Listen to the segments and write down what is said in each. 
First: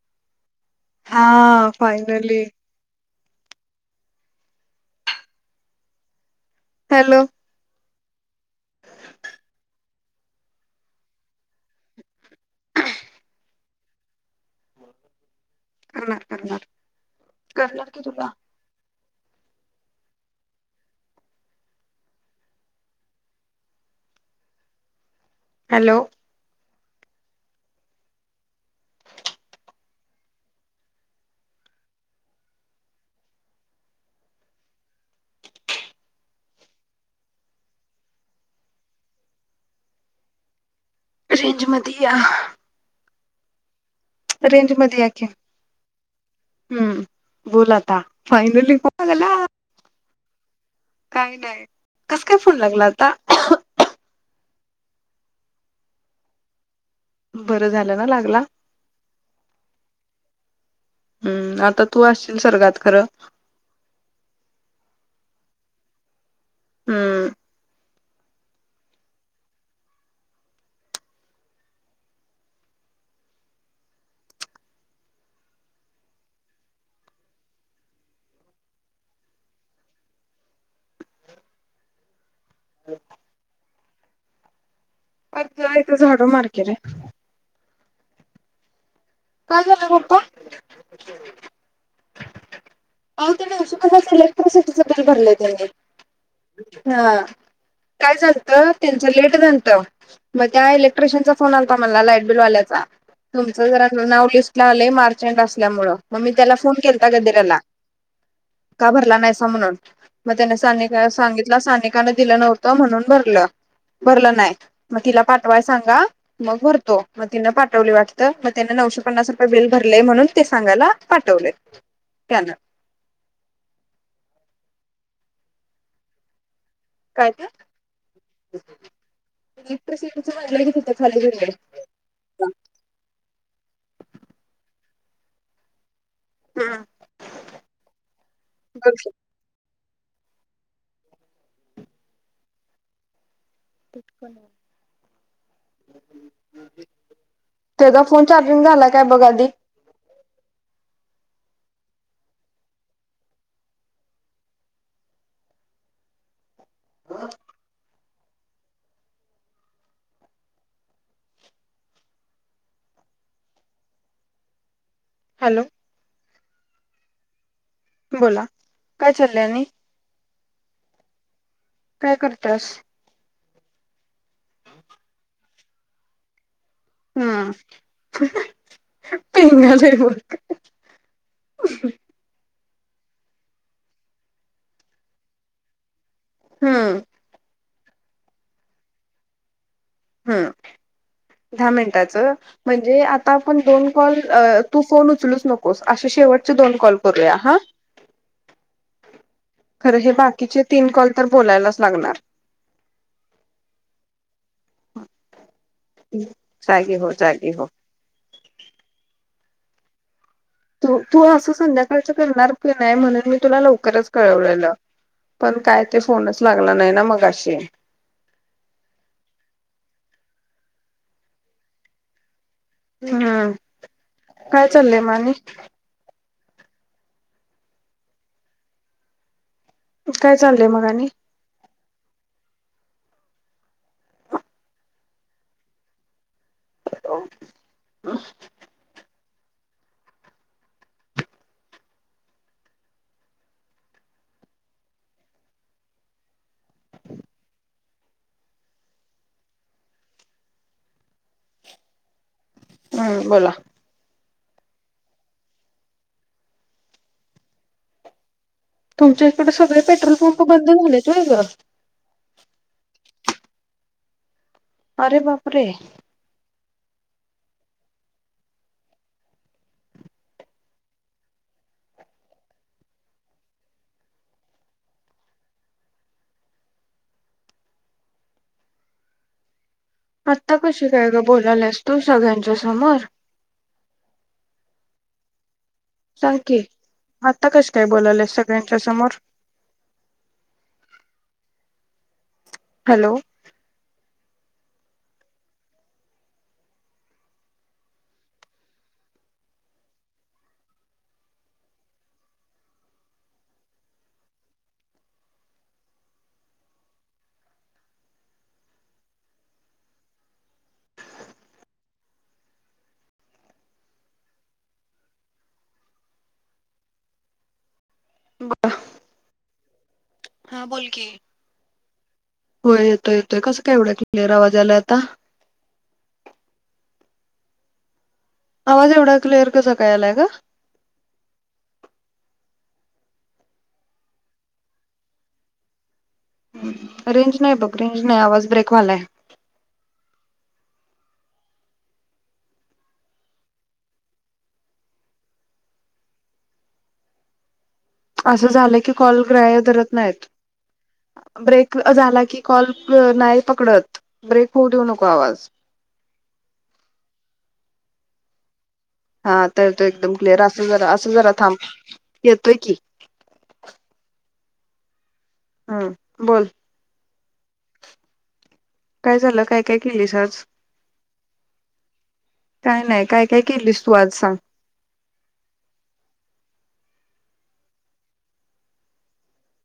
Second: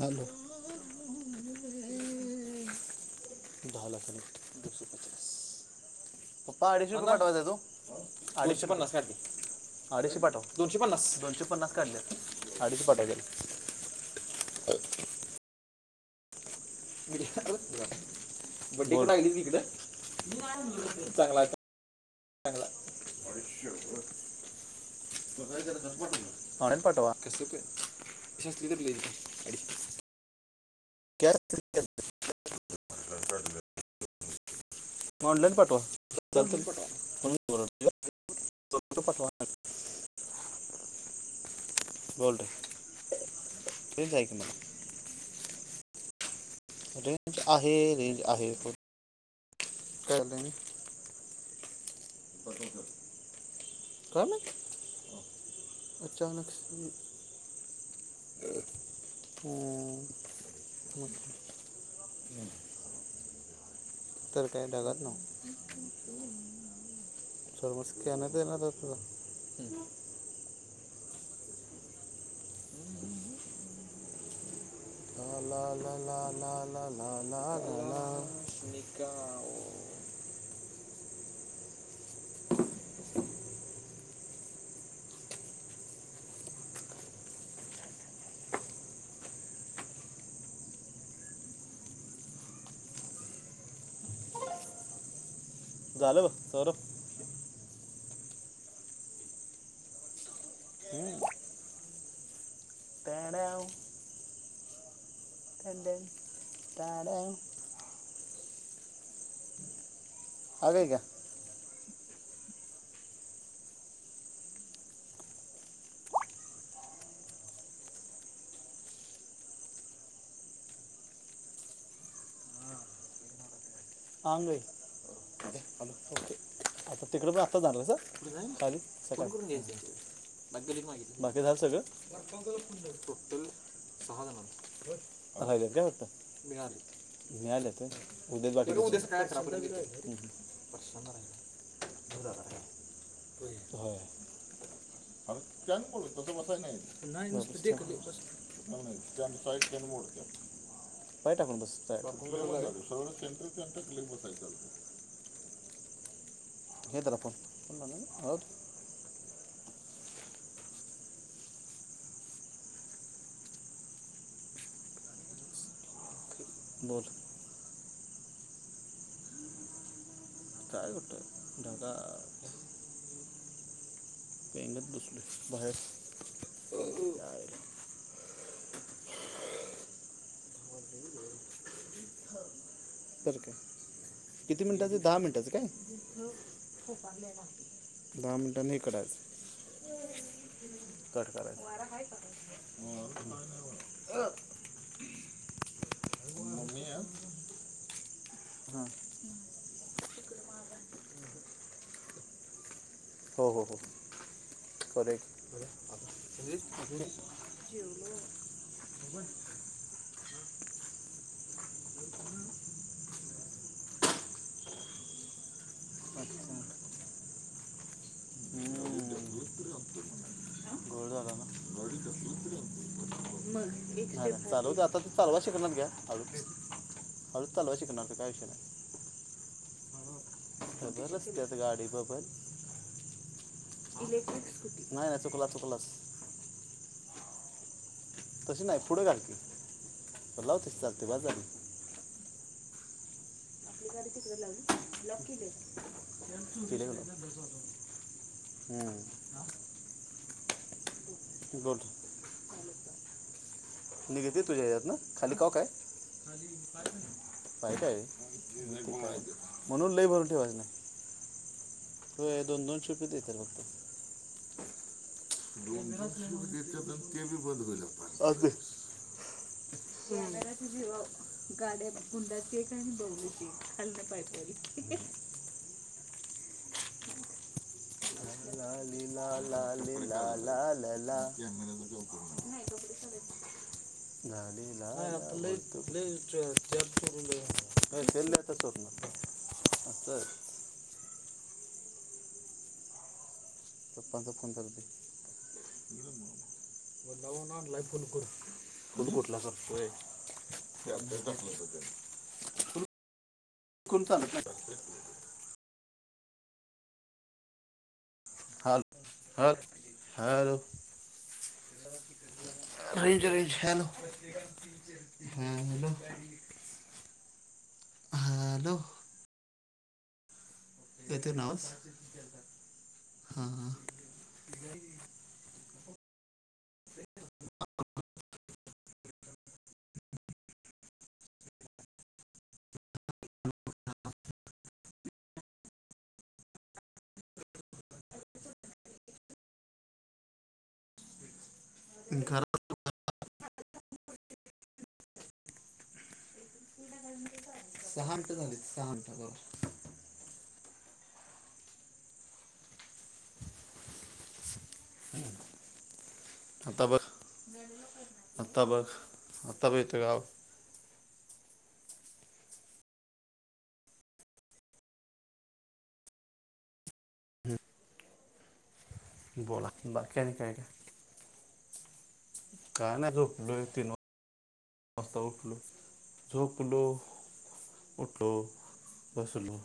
Hello हा finally दहा लाखांनी दोशे पस पपाहाडीशिय हॅलो पाठवायचा तो. [unintelligible] अडीचशे पन्नाससाठी अडीशे पाटव दोनशे पन्नास, दोनशे पन्नास काढल्यात अडीशे पाटवायचेत. करणार करणार. करणार की [inaudible] तुला बुड्डी [unintelligible] चांगलय चांगलय. आयशपथ! हॅलो [unintelligible] [inaudible] पाठवा. [inaudible] [inaudible] ऑनलाईन पाठवा. [unintelligible] [inaudible] पाठवा. [inaudible] रेंजमधी या. रेंज हाय. रेंजमध्ये या कि. हम्म, रेंज बोल आहे आता रेंज आहे पण फायनली कॉल लला. [inaudible] काय नाय, कस काय फोन लागला आता? काय माहीत, अचानक [unintelligible] बरं झालं ना लागला? हम्म. मग हम्म, आता तू असशील स्वर्गात खरं. तर काय, ढगातन. हम्म [unintelligible] स्कॅनर दे ना रे तुजा, हम्म. हम हम हम हम. ला ला ला ला ला ला ला ला निकाओ. [unintelligible] [unintelligible] इथ झाडू मारकी रे. काय झालं पप्पा? आवो त्यानी [unintelligible] इलेक्ट्रिसिटीचं बिल भरलय. झालं बघ सौरभ हा, काय झालत त्यांचं लेट झालतं. म त्या इलेक्ट्रिशियनचा फोन आलता मला लाईट बिलवाल्याचा, टाड्याव, तुमचं जरा नाव लिस्ट लई मार्च एंड असल्यामुळे टाड्याव, म मी त्याला फोन केलता टाड्याव. गदिराला. का भरला नायसा म्हणून म त्यान हा काय का सानिका सांगित तिला सानिकान दिलं नव्हतं म्हणून भरलं. भरलं नाय म तिला पाठवाय सांगा, मग भरतो म तिनं पाठवली वाटतं म त्यान नऊशे पन्नास रुपये बिल भरलय म्हणून ते सांगायला पाठवले त्यान. [inaudible] आता काय तिकडपण ते आताच [inaudible] सकाळ इलेक्ट्रिसिटीचं म्हणलं की तिथं खाली [unintelligible] [inaudible] बाकी गेले झाल सगळ [unintelligible] टोटल सहा जणाच. [inaudible] मिळालेत, मिळालेत व्हय. [inaudible] [inaudible] पटकण. [inaudible] [inaudible] [unintelligible] त्याचा फोन चार्जिंग झाला काय बघ आधी पाय टाकून बस. [inaudible] [inaudible] हे धरा फोन. फोन लावला काय? ओ हॅलो. बोल. बोला, काय चाललय आणि? काय कुठ? काय ढगात. करतास पेंगत बसलोय बाहेर. हुं. [inaudible] पेंगालय बोलतोय. बर काय? किती मिनिटाचे, दहा मिनिटाचं काय? हम्म दहा मिनिटांनी हे करायचंय. हुं. दहा करायचं मिनटाच म्हणजे आता आपण दोन कॉल अ तू फोन उचलूच नकोस, अशे शेवटचे दोन कॉल करूया हा. खरं हे बाकीचे तीन कॉल तर, बोलायलाच लागणार. हो हो हो. करूया की. जेवलीस? जागी हो जागी जेवलो हो बाबा [unintelligible] तू तू असं संध्याकाळच करणार की नाही म्हणून मी तुला लव करच कळवलेलं, पण काय ते फोनच लागला नाही ना मगाशी. हुं. घोळ झाला ना. हम्म काय चालवते आता चाललंय त मग आणि चालवाय शिकणार घ्या. हळूच, हळूच चालवायला शिकणार काय विषय नाही. काय चाललंय मग सग आणि नसत्यात गाडीबरोबर इलेक्ट्रिक स्कुटी. नाही नाही, चुकलास चुकलास. हॅलो, हू. तशी नाही पुढं घाल. लावतस चालते बास झाली. ही गाडी तिकडे लावली. लॉक केली, केलीना लॉक. हुं. आ. बोल. हू म बोला. निघत तुझ्या ह्यात न? खाली कॉक हाय. [unintelligible] बाईक हाय व्हय. तुमच्या इकडे सगळे म्हणून लई पेट्रोल भरून पंप ठेवायचं नाही. बंद झालेत व्हय ग होय दोन दोनशे रुपय देत्यात वाटतं. अरे बापरे दोनशे च, ते बी बंद होइल आता. चालतय. शला तुझे गाड्या कुंडात केक आणि बघत ली ची खाललं पाहिजे तरी, ओके. लला ला आत्ता कशी काय ग ला बोलायल्यास तू सगळ्यांच्या समोर [inaudible] काय आपल? डे सांग च की चोरून आता कशी काय नाही तेल् बोलायल्यास बी आता सगळ्यांच्या चोरणार, समोर आस हॅलो. पपांचा फोन घ्यालती. स्वतःहून आणलाय फुल करून, फुल कुटला संपतोय. ते अभ्यास चांगला करतय. कोण चालत नाही. हल ह hello. Range range hello, hello. हा हॅलो. बा हा बोल की, येते नावच हो येतोय येतोय. कसं काय एवढा क्लेअर आवाज यालाय आता? आवाज अ एवढा क्लिअर, कसा काय याय लागलाय ग? रेंज नाही बघ. रेंज नाही, आवाज ब्रेक व्हालाय. [inaudible] [inaudible] असं झालं सहा की मिनटं कॉल बरोबर ग्राह्य धरत नाहीत. ब्रेक झाला की कॉल अ नाही पकडत. ब्रेक होऊ देऊ नको आवाज. आता ब, आता बघ. हा आता बघ येतोय इथं एकदम गाव क्लिअर, असं जरा, असं जरा थांब. येतोय की. हम्म बोल. काय झालं? काय बोला काय केलीस बाकी आणि आज? काय काय काय नाही. काय काय केलीस तू आज सांग? आत्ता उठलो, झोपलो उठलो. बसलो.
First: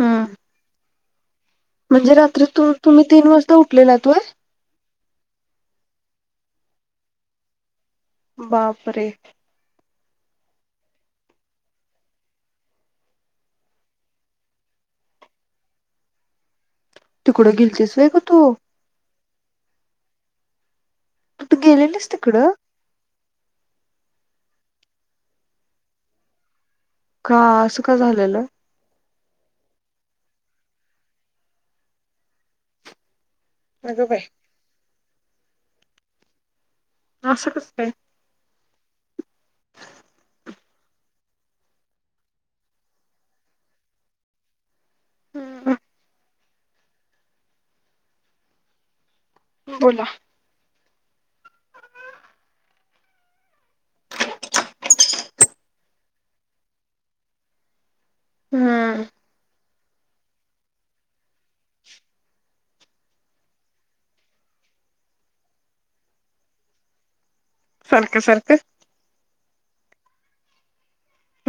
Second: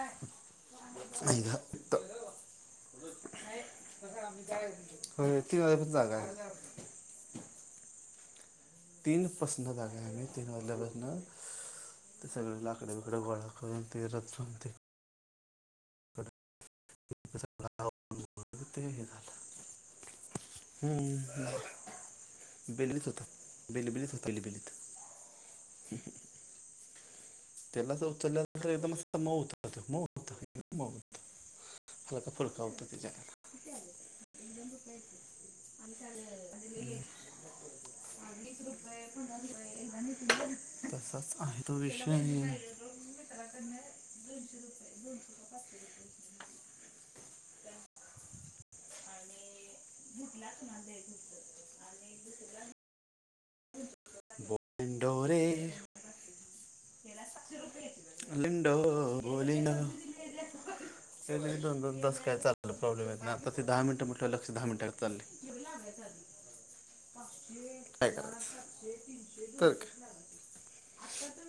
हम्म म्हणजे रात्री तू, तुम्ही तीन वाजता उठलेलात व्हय? होय, तीन वाजेपासून जागा हाय. बाप तीन पसंन जागा आहे मी, तीन वाजल्या पासनं ते सगळ लाकड बिकड गोळा करून ते रचूनते तिकडं गेलतीस व्हय ग तू? [unintelligible] हू हू. तू गेली नाहीस तीकड? [unintelligible] होता, बेलबेली होता, बेलबेलीत. हुं. का असं त्याला का तर उचलल्या झालेलं उचलल्या एकदमच मऊ [unintelligible] [unintelligible] अग बाई! असं कसं काय [inaudible] [unintelligible] [unintelligible] दोनशे रुपये. दोनशे का हम्म पाचशे रुपे [unintelligible] आणि बोला. [unintelligible] [inaudible] हम्म [inaudible] [inaudible] एरवी दोन -दोन तास काय [unintelligible] प्रॉब्लेम येत नाही, आता ते दहा मिनटं म्हटल्यावर लक्ष दहा मिनिटागत चालली. [unintelligible] सारख- सारख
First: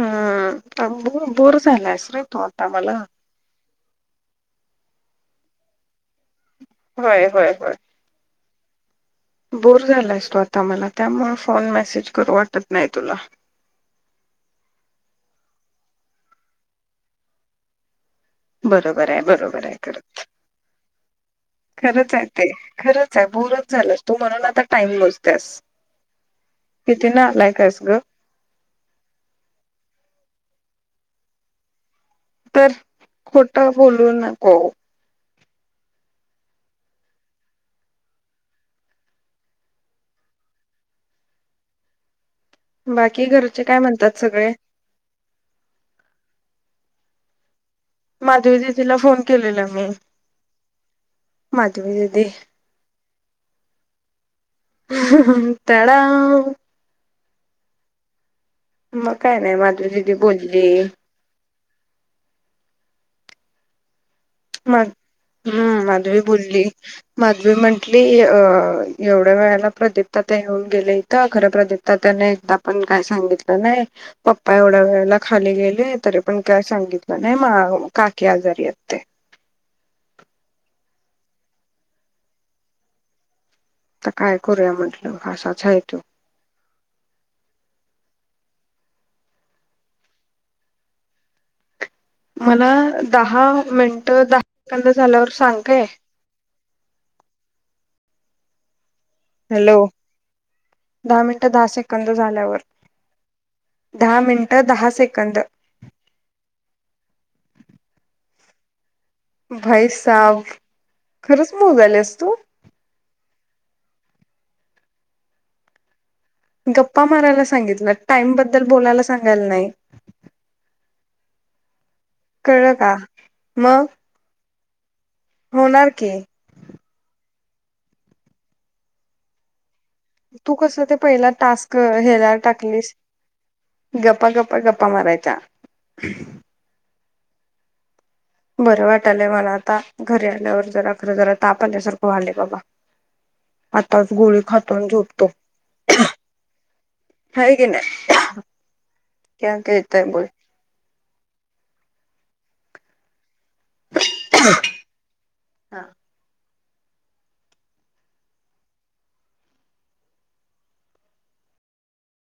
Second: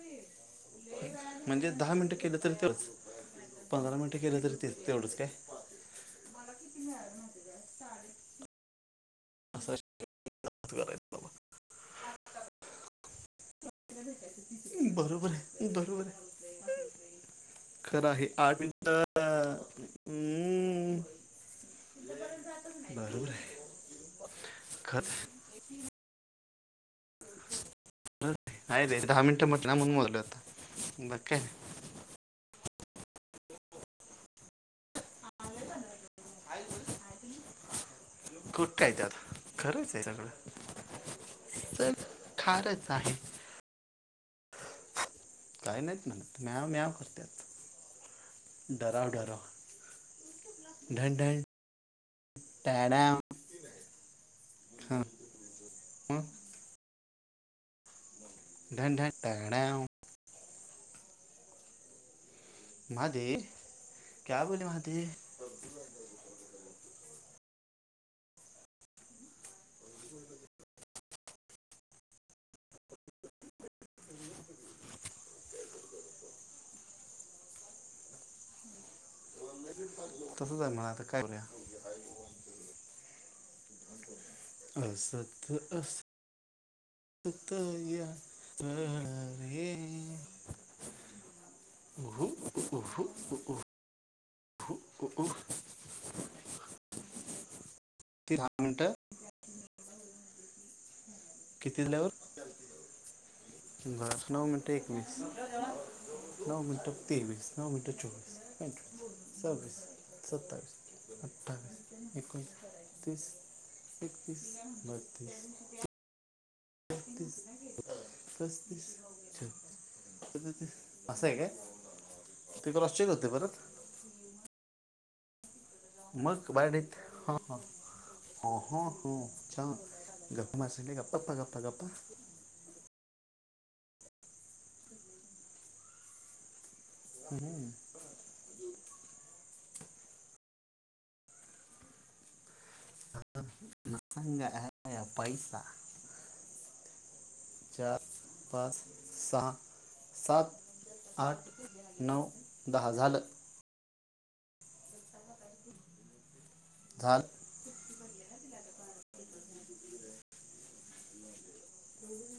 हम्म बोर बोर म्हणजे दहा झालायस मिनिट रे केले तू तरी आता तच मला पंधरा मिनिटं केलं तरी तेच तेवढंच काय? मला किती? होय- होय- होय. असं बोर झालायस तू आता मला, करायचं त्यामुळ फोन मेसेज करू वाटत नाही तुला. बरोबर आहे, बरोबर आहे, खरं आहे. बरोबर आहे, बरोबर आहे. खरं. हम हम खरंच आहे ते, खरंच आहे बोरच झालं तू, म्हणून आता टाइम खरं आहे, मोजतेस किती नालायक आहेस गं? न्हया रे दहा मिनिटं म्हटला ना, म्हणून मोजलं होता., बाकी काय? तर,, खोटा बोलू नको आले पंधरा दिवस खोटं काय त्यात आता, खरंच आहे सगळं तर बाकी घरचे काय म्हणतात सगळे काही नाहीत म्हणा म्याव- म्याव करत्यात माधवी दिदीला फोन केलेला, मी माधवी दिदी त्याड्यावं आहे त्याडाव ढण मग काय नाही टाळ्याव माधवी दीदी बोली माधवी क्या बोले मग माधवी? हम्म माधवी बोलली, माधवी म्हंटली एवढ्या वेळेला प्रदीप तात्या ते येऊन गेले इथं, खरं प्रदीप तात्या त्याने एकदा पण काय सांगितलं नाही पप्पा एवढ्या वेळेला खाली गेले., तरी पण काय सांगितलं नाही., मा काकी आजारी येत ते तसंच आहे म्हणा आता करूया आता काय करूया अस म्हटलं स तर असाच आहे अस तो कत वरे उह मला उ दहा मिनिटं दहा सेकंद उ झाल्यावर सांग काय ती दहा मिनटं हॅलो दहा मिनिटं दहा किती सेकंद दिल्यावर झाल्यावर दहा नऊ मिनिटं मीनीट दहा एक वीस सेकंद नऊ मिनटं तेवीस, नऊ मिनटं चोवीस, पांच विस सव्वीस, भाई साब सत्तावीस, खरंच मोजायल्यास अठ्ठावीस, तू एकोणीस बतीस, एकतीस, बत्तीस गप्पा बत्तीस मारायला सांगितलं टाईमबद्दल पस्तीस बोलायला सांगायला छत्तीस नाही असं आहे काय कळलं ते का क्रॉस चेक होते परत मग होणार की हा हा हा हा हा हो,, छान तू गप्पा कस ते मारशील गप्पा पहिला गप्पा गप्पा टास्क गप्पा घ्यालाला टाकलीस गपपा- गप्पा -गप्पा मारायचा हम्म बरं वाटलंय मला आता घरी आल्यावर जरा खरं जरा ताप आल्यासारखं व्हलय बगा आत्ताच गोळी सांगा खातोय अन् आया पैसा झोपतोय चार, पाच, सहा, क्या कहता है बोल सात आठ, नऊ, दहा, झालं टं हं काल शेटजी म्हणले ना तीला दुकानात येवू नको म्हणून अरे सोडून जा